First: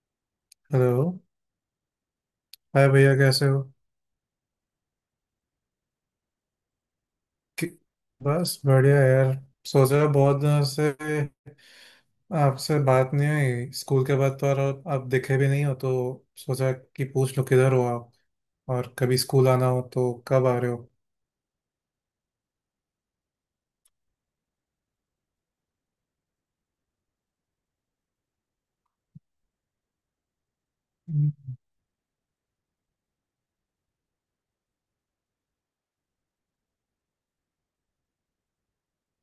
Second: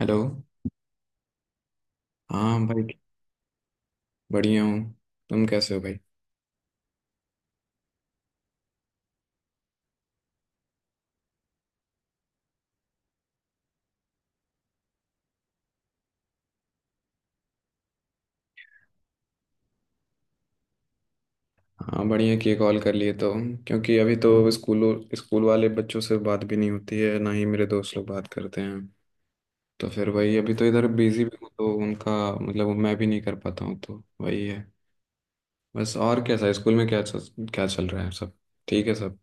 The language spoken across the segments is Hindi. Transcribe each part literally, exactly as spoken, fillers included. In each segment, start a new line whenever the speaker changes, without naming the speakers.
हेलो।
हेलो।
हाँ भाई,
हाय भैया, कैसे हो?
बढ़िया हूँ। तुम कैसे हो भाई?
कि- बस बढ़िया यार। सोच रहा बहुत दिनों से आपसे बात नहीं हुई स्कूल के बाद, तो और आप आप दिखे भी नहीं हो, तो सोचा कि पूछ लो किधर हो आप, और कभी स्कूल आना हो तो कब आ रहे हो।
हाँ, बढ़िया कि कॉल कर लिए तो। क्योंकि अभी तो स्कूलों स्कूल वाले बच्चों से बात भी नहीं होती है, ना ही मेरे दोस्त लोग बात करते हैं। तो फिर वही, अभी तो इधर बिजी
हम्म।
भी हूँ तो उनका मतलब मैं भी नहीं कर पाता हूँ, तो वही है। बस, और कैसा है? स्कूल में क्या चल, क्या चल रहा है सब? ठीक है सब?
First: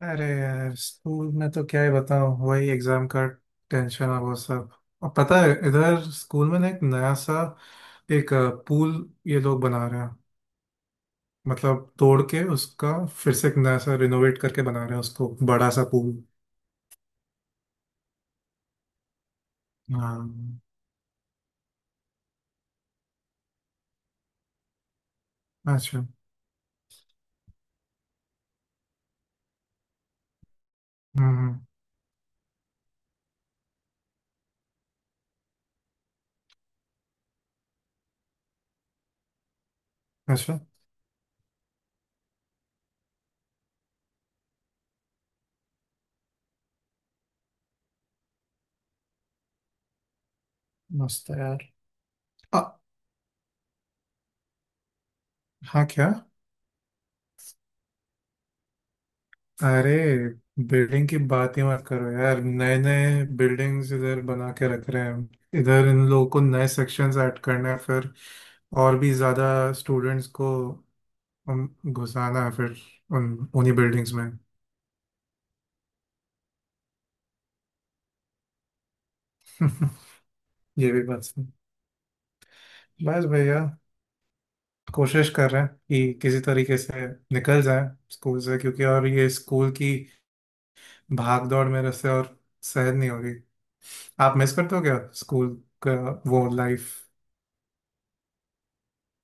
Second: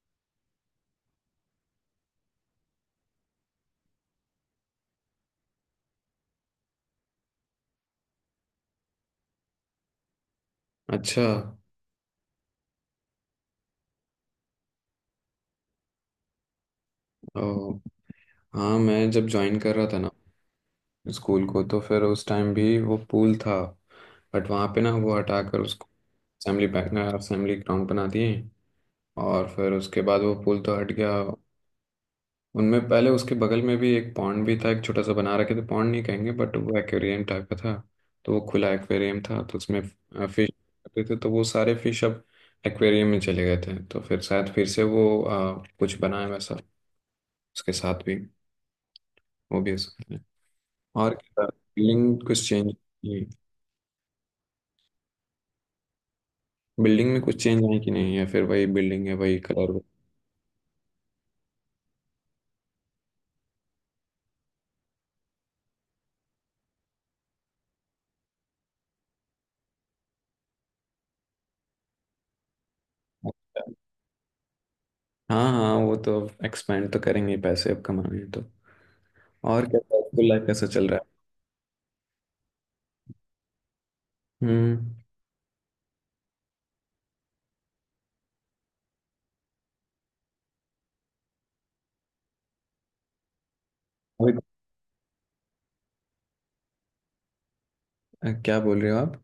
अरे यार, स्कूल में तो क्या ही बताऊं, वही एग्जाम का टेंशन है वो सब। और पता है इधर स्कूल में ना, एक नया सा, एक पूल ये लोग बना रहे हैं।
अच्छा।
मतलब तोड़ के उसका फिर से एक नया सा रिनोवेट करके बना रहे हैं उसको, बड़ा सा पूल।
ओ, हाँ मैं जब ज्वाइन कर रहा था ना
हाँ।
स्कूल को, तो फिर उस टाइम भी वो पूल था। बट वहाँ पे ना वो हटाकर उसको
अच्छा।
असेंबली असेंबली ग्राउंड बना दिए, और फिर उसके बाद वो पुल तो हट गया।
हम्म हम्म।
उनमें पहले उसके बगल में भी एक पॉन्ड भी था, एक छोटा सा बना रखे थे, पॉन्ड नहीं कहेंगे बट वो एक्वेरियम टाइप का था। तो वो खुला एक्वेरियम था, तो उसमें फिश
अच्छा,
रहते थे, तो वो सारे फिश अब एक्वेरियम में चले गए थे। तो फिर शायद फिर से वो अ, कुछ बनाए वैसा, उसके साथ भी वो भी हो सकता है। और
मस्त है यार।
बिल्डिंग कुछ
आ,
चेंज की?
हाँ क्या?
बिल्डिंग में कुछ चेंज आए कि नहीं, या फिर वही बिल्डिंग है, वही कलर?
अरे, बिल्डिंग की बात ही मत करो यार। नए नए बिल्डिंग्स इधर बना के रख रहे हैं इधर। इन लोगों को नए सेक्शंस ऐड करना है फिर, और भी ज़्यादा स्टूडेंट्स को उम, घुसाना है फिर उन उन्हीं बिल्डिंग्स में।
हाँ हाँ, वो तो एक्सपेंड तो करेंगे ही, पैसे अब कमाने हैं तो। और क्या, स्कूल लाइफ कैसा चल
ये
रहा
भी बात सही। बस भैया,
है? हम्म।
कोशिश कर रहे हैं कि किसी तरीके से निकल जाए स्कूल से, क्योंकि और ये स्कूल की भाग दौड़ मेरे से और सहन नहीं होगी।
अभी
आप मिस करते हो क्या स्कूल का वो लाइफ?
अ, क्या बोल रहे हो आप?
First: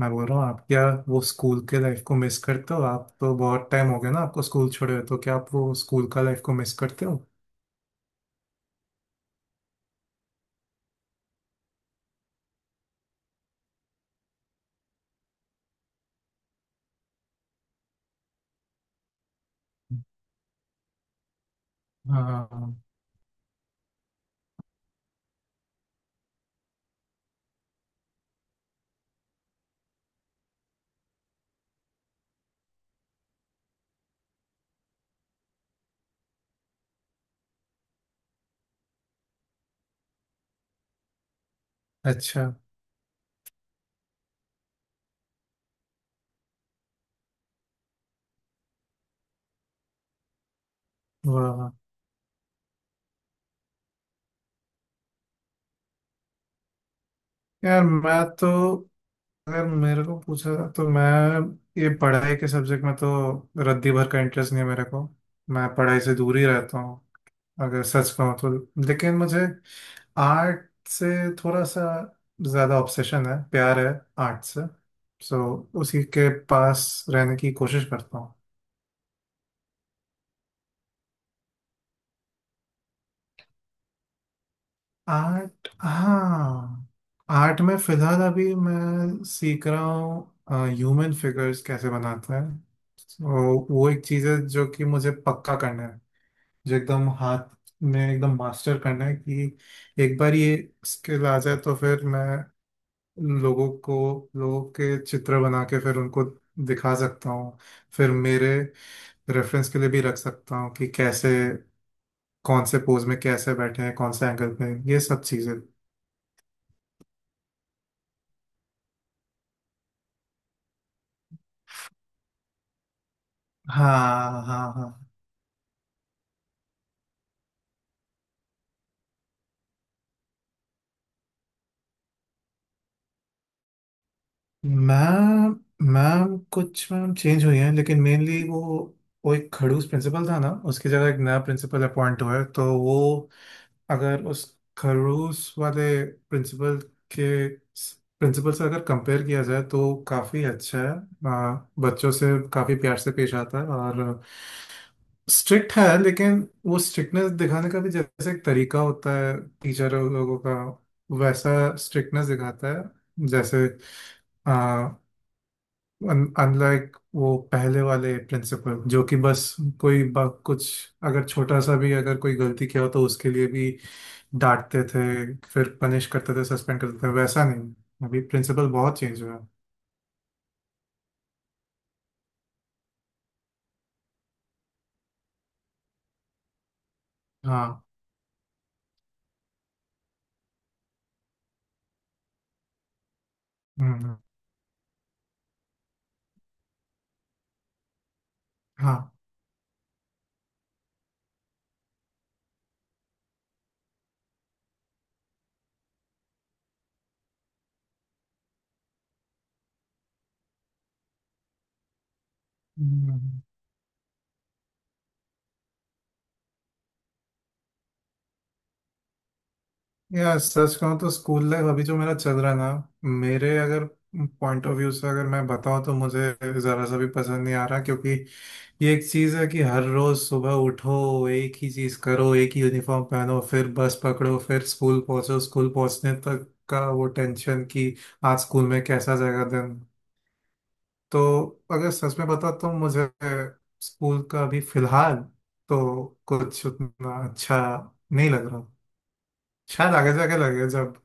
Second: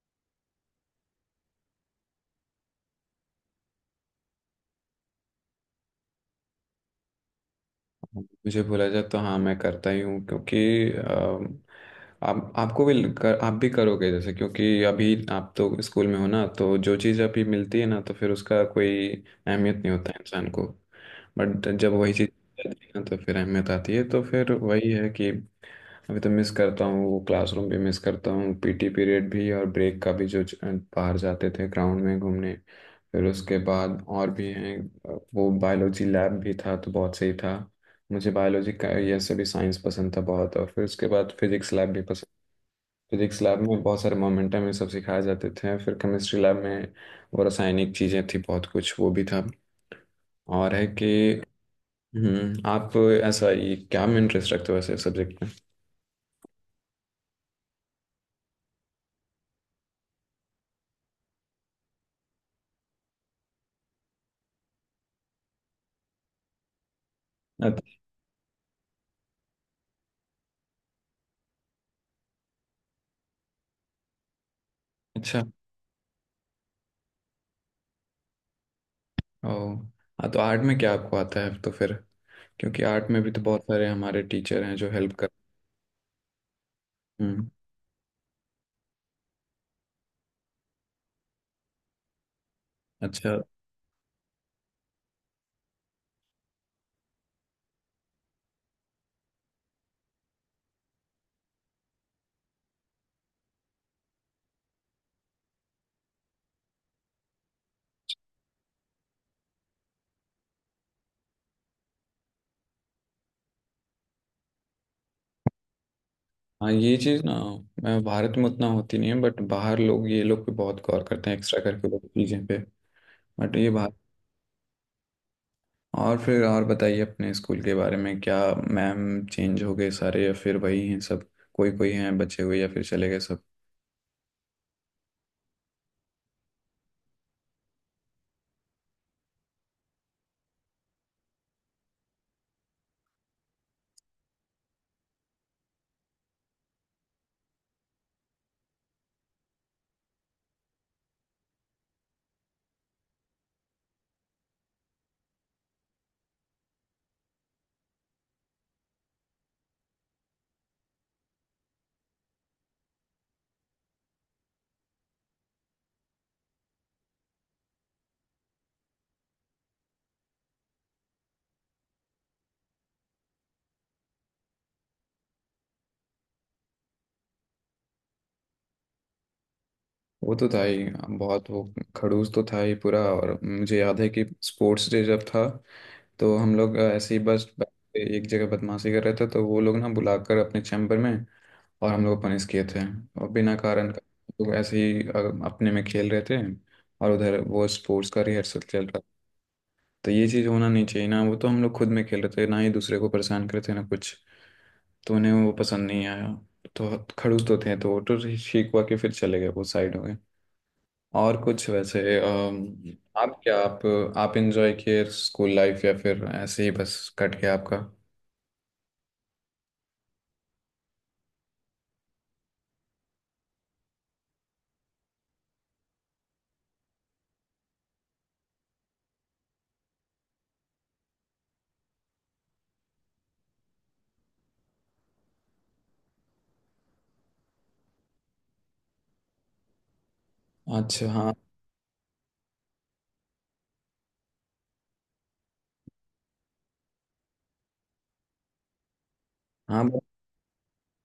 मैं बोल रहा हूँ आप क्या वो स्कूल के लाइफ को मिस करते हो? आप तो बहुत टाइम हो गया ना आपको स्कूल छोड़े हुए, तो क्या आप वो स्कूल का लाइफ को मिस करते हो?
मुझे बोला जाए तो हाँ, मैं करता ही हूँ, क्योंकि अम, आप आपको भी कर, आप भी करोगे जैसे, क्योंकि अभी आप तो स्कूल में हो ना, तो जो चीज़ अभी मिलती है ना, तो फिर उसका कोई अहमियत नहीं होता है इंसान को। बट जब वही चीज़
हाँ।
जाती है ना, तो फिर अहमियत आती है। तो फिर वही है कि अभी तो मिस करता हूँ, वो क्लासरूम भी मिस करता हूँ, पीटी पीरियड भी, और ब्रेक का भी जो च- बाहर जाते थे ग्राउंड में घूमने। फिर उसके बाद और भी हैं, वो बायोलॉजी लैब भी था, तो बहुत सही था। मुझे बायोलॉजी का ये सभी साइंस पसंद था बहुत, और फिर उसके बाद फिजिक्स लैब भी पसंद।
अच्छा।
फिजिक्स लैब में बहुत सारे मोमेंटम, ये सब सिखाए जाते थे। फिर केमिस्ट्री लैब में वो रासायनिक चीज़ें थी, बहुत कुछ वो भी था। और है कि
वाह।
हम्म, आप ऐसा, ये क्या में इंटरेस्ट रखते हो ऐसे सब्जेक्ट में?
यार मैं तो, अगर मेरे को पूछा जाए, तो मैं ये पढ़ाई के सब्जेक्ट में तो रद्दी भर का इंटरेस्ट नहीं है मेरे को। मैं पढ़ाई से दूर ही रहता हूँ, अगर
अत-
सच कहूँ तो। लेकिन मुझे आर्ट से थोड़ा सा ज़्यादा ऑब्सेशन है, प्यार है आर्ट से।
अच्छा।
सो उसी के पास रहने की कोशिश करता हूँ।
ओ हाँ, तो आर्ट में क्या आपको आता है, तो फिर? क्योंकि आर्ट में भी तो बहुत सारे हमारे टीचर हैं जो हेल्प कर...
आर्ट, हाँ।
हम्म।
आर्ट में फिलहाल अभी मैं सीख रहा हूँ ह्यूमन फिगर्स कैसे बनाते हैं।
अच्छा,
तो वो एक चीज़ है जो कि मुझे पक्का करना है, जो एकदम हाथ में एकदम मास्टर करना है कि एक बार ये स्किल आ जाए तो फिर मैं लोगों को, लोगों के चित्र बना के फिर उनको दिखा सकता हूँ, फिर मेरे रेफरेंस के लिए भी रख सकता हूँ कि कैसे कौन से पोज में कैसे बैठे हैं, कौन से एंगल पे, ये सब चीजें।
हाँ, ये चीज़ ना, मैं भारत में उतना होती नहीं है, बट बाहर लोग, ये लोग पे बहुत गौर करते हैं, एक्स्ट्रा करिकुलर चीज़ें पे। बट ये बात।
हाँ हाँ हाँ।
और फिर और बताइए अपने स्कूल के बारे में। क्या मैम चेंज हो गए सारे, या फिर वही हैं सब? कोई कोई हैं बचे हुए, या फिर चले गए सब?
मैम, मैम कुछ मैम चेंज हुई हैं, लेकिन मेनली वो वो एक खड़ूस प्रिंसिपल था ना, उसकी जगह एक नया प्रिंसिपल अपॉइंट हुआ है। तो वो अगर उस खरूस वाले प्रिंसिपल के प्रिंसिपल से अगर कंपेयर किया जाए तो काफ़ी अच्छा है। अ, बच्चों से काफ़ी प्यार से पेश आता है, और स्ट्रिक्ट है, लेकिन वो स्ट्रिक्टनेस दिखाने का भी जैसे एक तरीका होता है टीचर लोगों का, वैसा स्ट्रिक्टनेस दिखाता है जैसे। अनलाइक वो पहले वाले प्रिंसिपल जो कि बस, कोई ब- कुछ अगर छोटा सा भी अगर कोई गलती किया हो तो उसके लिए भी डांटते थे, फिर पनिश करते थे, सस्पेंड करते थे, वैसा नहीं। अभी प्रिंसिपल बहुत चेंज हुआ है।
वो तो था ही बहुत वो, खड़ूस तो था ही पूरा। और मुझे याद है कि स्पोर्ट्स डे जब था, तो हम लोग ऐसे ही बस बैठ
हाँ।
के एक जगह बदमाशी कर रहे थे, तो वो लोग ना बुलाकर अपने चैम्बर में, और हम लोग पनिश किए थे। और बिना कारण का,
हम्म।
लोग ऐसे ही अ- अपने में खेल रहे थे, और उधर वो स्पोर्ट्स का रिहर्सल चल रहा
हाँ।
था। तो ये चीज़ होना नहीं चाहिए ना, वो तो हम लोग खुद में खेल रहे थे, ना ही दूसरे को परेशान कर रहे थे, ना कुछ। तो उन्हें वो पसंद नहीं आया। तो खड़ूस तो थे, तो वो तो ठीक हुआ कि फिर चले गए, वो साइड हो गए। और कुछ वैसे अम,
हम्म।
आप क्या आप आप एंजॉय किए स्कूल लाइफ, या फिर ऐसे ही बस कट गया आपका?
यार सच कहूँ तो स्कूल लाइफ अभी जो मेरा चल रहा है ना, मेरे अगर पॉइंट ऑफ व्यू से अगर मैं बताऊँ तो मुझे ज़रा सा भी पसंद नहीं आ रहा, क्योंकि ये एक चीज़ है कि हर रोज़ सुबह उठो, एक ही चीज़ करो, एक ही यूनिफॉर्म पहनो, फिर बस पकड़ो, फिर स्कूल पहुँचो, स्कूल पहुँचने तक का वो टेंशन कि आज स्कूल में कैसा जाएगा दिन।
अच्छा। हाँ,
तो अगर सच में बताओ तो मुझे स्कूल का अभी फिलहाल तो कुछ उतना अच्छा नहीं लग रहा।
हाँ,
शायद आगे जाके लगे, जब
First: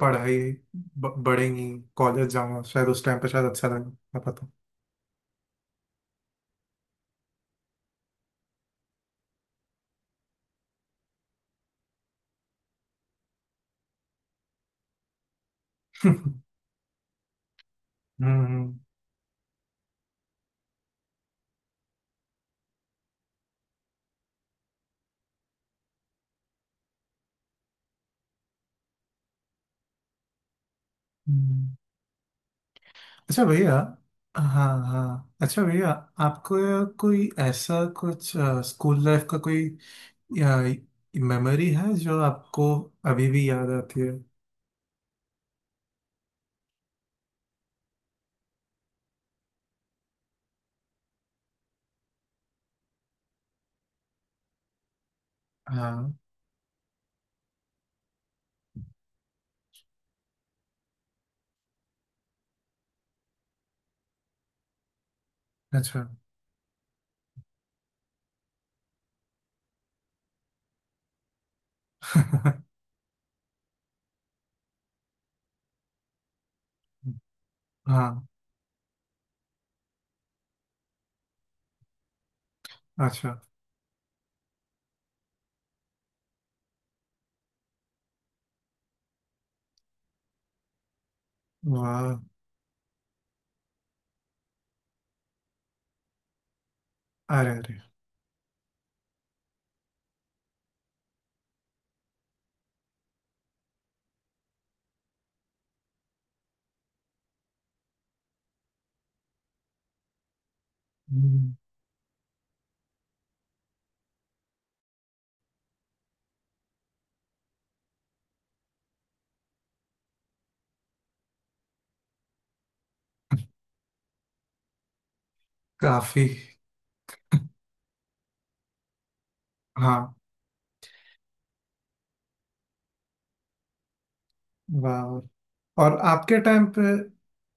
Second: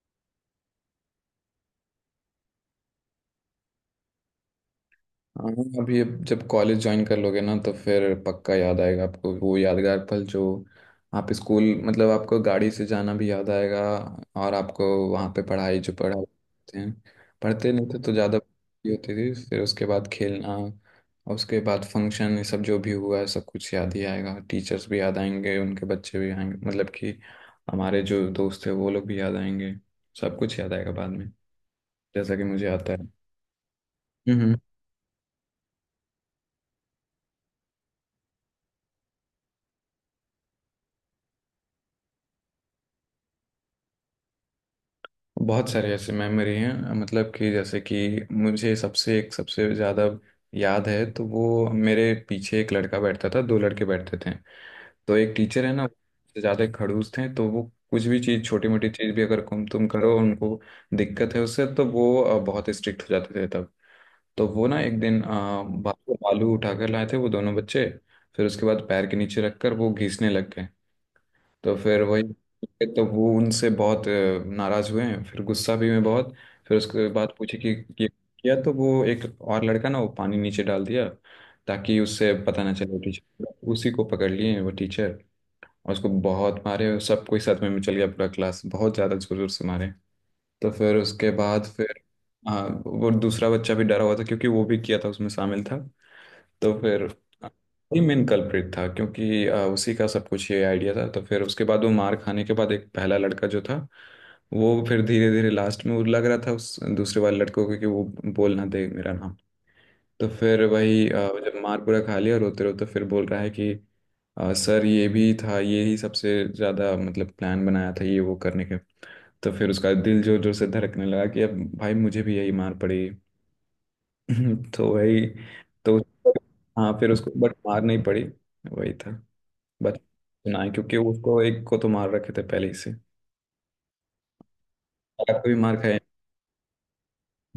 पढ़ाई ब- बढ़ेंगी, कॉलेज जाना, शायद उस टाइम पे शायद अच्छा लगे, क्या पता।
हाँ, अभी अब जब कॉलेज ज्वाइन कर लोगे ना, तो फिर पक्का याद आएगा आपको वो यादगार पल जो, आप स्कूल मतलब आपको गाड़ी से जाना भी याद आएगा। और आपको वहाँ पे पढ़ाई, जो पढ़ा करते हैं, पढ़ते नहीं थे तो ज़्यादा
हम्म
होती थी। फिर उसके बाद खेलना, और उसके बाद फंक्शन, ये सब जो भी हुआ है, सब कुछ याद ही आएगा। टीचर्स भी याद आएंगे, उनके बच्चे भी आएंगे, मतलब कि हमारे जो दोस्त थे वो लोग भी याद आएंगे। सब कुछ याद आएगा बाद में,
हम्म।
जैसा कि मुझे आता
अच्छा भैया।
है।
हाँ हाँ, अच्छा भैया, आपको कोई ऐसा कुछ स्कूल लाइफ का कोई या, मेमोरी है जो आपको अभी भी याद आती है?
बहुत सारे ऐसे मेमोरी हैं, मतलब कि जैसे कि मुझे सबसे एक सबसे ज़्यादा याद है तो, वो मेरे पीछे एक लड़का बैठता था, दो लड़के बैठते थे। तो एक टीचर है ना, वो
हाँ।
सबसे ज़्यादा खड़ूस थे। तो वो कुछ भी चीज़, छोटी मोटी चीज़ भी अगर तुम तुम करो, उनको दिक्कत है उससे, तो वो अ, बहुत स्ट्रिक्ट हो जाते थे तब। तो वो ना एक दिन अ,
अच्छा।
बाहर से आलू उठाकर लाए थे वो दोनों बच्चे, फिर उसके बाद पैर के नीचे रखकर वो घिसने लग गए। तो फिर वही, तो वो उनसे बहुत अ, नाराज हुए हैं, फिर गुस्सा भी हुए बहुत। फिर उसके बाद पूछे कि ये
हाँ।
किया, तो वो एक और लड़का ना, वो पानी नीचे डाल दिया, ताकि उससे पता ना चले
अच्छा।
टीचर। उसी को पकड़ लिए हैं वो टीचर, और उसको बहुत मारे। सब कोई साथ में चल गया पूरा क्लास, बहुत ज़्यादा जोर जोर से मारे। तो फिर उसके बाद फिर,
वाह।
हाँ वो दूसरा बच्चा भी डरा हुआ था, क्योंकि वो भी किया था, उसमें शामिल था। तो फिर
अरे अरे।
ही मेन कल्प्रिट था, क्योंकि अ, उसी का सब कुछ ये आइडिया था। तो फिर उसके बाद वो मार खाने के बाद, एक पहला लड़का जो था, वो फिर धीरे धीरे लास्ट में, वो लग रहा था उस दूसरे वाले लड़कों को कि वो बोल ना दे मेरा नाम। तो फिर वही अ,
हम्म।
जब मार पूरा खा लिया, रोते रोते फिर बोल रहा है कि अ, सर ये भी था, ये ही सबसे ज़्यादा, मतलब प्लान बनाया था ये वो करने के। तो फिर उसका दिल जोर जोर से धड़कने लगा कि अब भाई मुझे भी यही मार पड़ी। हम्म, तो वही तो।
काफी।
हाँ, फिर उसको बट मार नहीं पड़ी, वही था बच
हाँ।
ना, क्योंकि उसको एक को तो मार रखे थे पहले ही से,
वाह।
अगर कोई मार
और
खाए।
आपके टाइम पे,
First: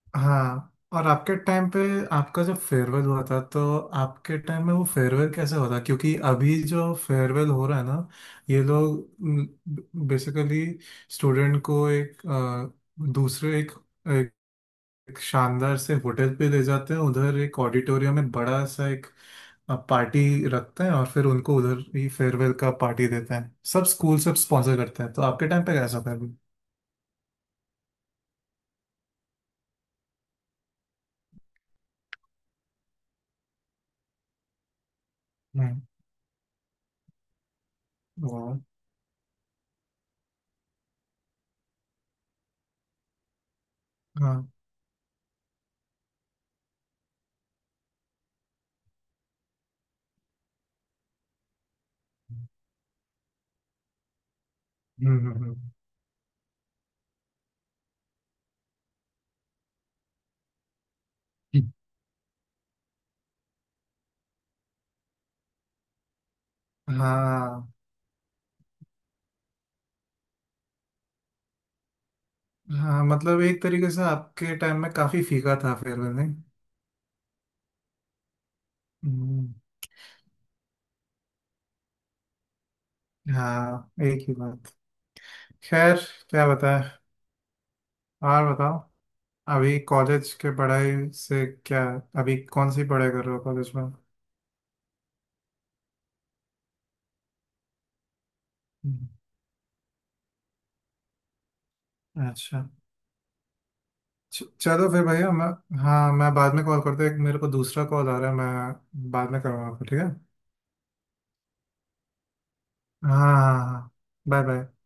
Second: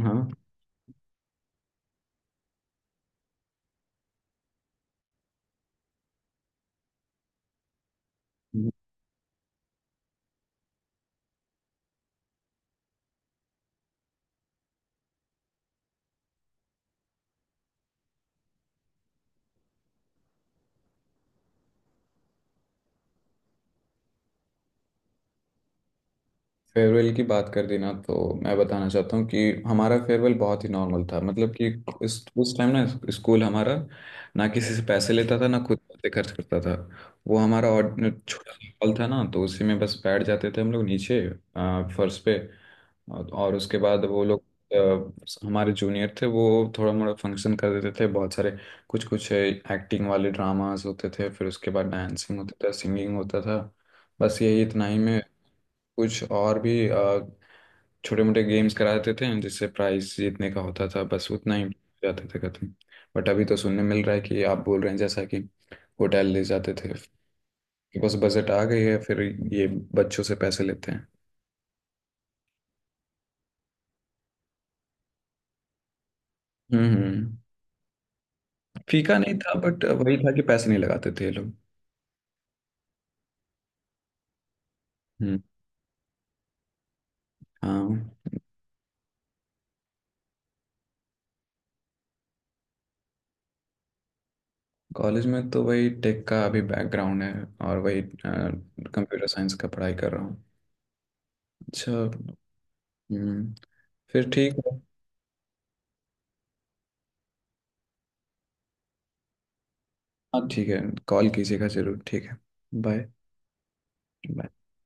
हाँ,
हाँ, और आपके टाइम पे आपका जो फेयरवेल हुआ था, तो आपके टाइम में वो फेयरवेल कैसे हुआ था? क्योंकि अभी जो फेयरवेल हो रहा है ना, ये लोग बेसिकली स्टूडेंट को एक, अ, दूसरे एक, एक शानदार से होटल पे ले जाते हैं, उधर एक ऑडिटोरियम में बड़ा सा एक पार्टी रखते हैं, और फिर उनको उधर ही फेयरवेल का पार्टी देते हैं, सब स्कूल सब स्पॉन्सर करते हैं। तो आपके टाइम पे कैसा था अभी?
फेयरवेल की बात कर दी ना, तो मैं बताना चाहता हूँ कि हमारा फेयरवेल बहुत ही नॉर्मल था। मतलब कि इस उस टाइम ना, स्कूल हमारा ना किसी से पैसे लेता था, ना खुद
हम्म।
पैसे खर्च करता था। वो हमारा, और छोटा
वाह।
सा हॉल था ना, तो उसी में बस बैठ जाते थे हम लोग नीचे अ, फर्श पे। और और उसके बाद वो लोग
हाँ।
अ, हमारे जूनियर थे, वो थोड़ा मोड़ा फंक्शन कर देते थे। बहुत सारे कुछ कुछ एक्टिंग वाले ड्रामास होते थे, फिर उसके बाद डांसिंग होता था, सिंगिंग होता था। बस यही, इतना ही में
हम्म हम्म।
कुछ और भी छोटे मोटे गेम्स करा देते थे, जिससे प्राइस जीतने का होता था। बस उतना ही,
हम्म।
जाते थे खत्म। बट अभी तो सुनने मिल रहा है कि आप बोल रहे हैं, जैसा कि होटल ले जाते थे,
हाँ
बस बजट आ गई है फिर, ये बच्चों से पैसे लेते हैं।
हाँ, मतलब एक तरीके से आपके टाइम में काफी फीका था फेयरवेल, नहीं?
हम्म, हम्म। फीका नहीं
हम्म,
था, बट वही था कि पैसे नहीं लगाते थे ये लोग।
हाँ, एक ही बात।
हम्म।
खैर, क्या बताएं।
हाँ,
और बताओ, अभी कॉलेज के पढ़ाई से क्या, अभी कौन सी पढ़ाई कर रहे हो कॉलेज में?
कॉलेज में तो वही टेक का अभी बैकग्राउंड है, और वही
हम्म।
कंप्यूटर साइंस का पढ़ाई कर रहा हूँ। अच्छा।
अच्छा।
हम्म, फिर
च-
ठीक है।
चलो फिर भैया, मैं, हाँ, मैं बाद में कॉल करता हूँ। एक मेरे को दूसरा कॉल आ रहा है, मैं बाद में करूँगा आपको, ठीक है?
हाँ, ठीक है, कॉल कीजिएगा जरूर, ठीक है।
हाँ
बाय।
हाँ हाँ। Bye bye.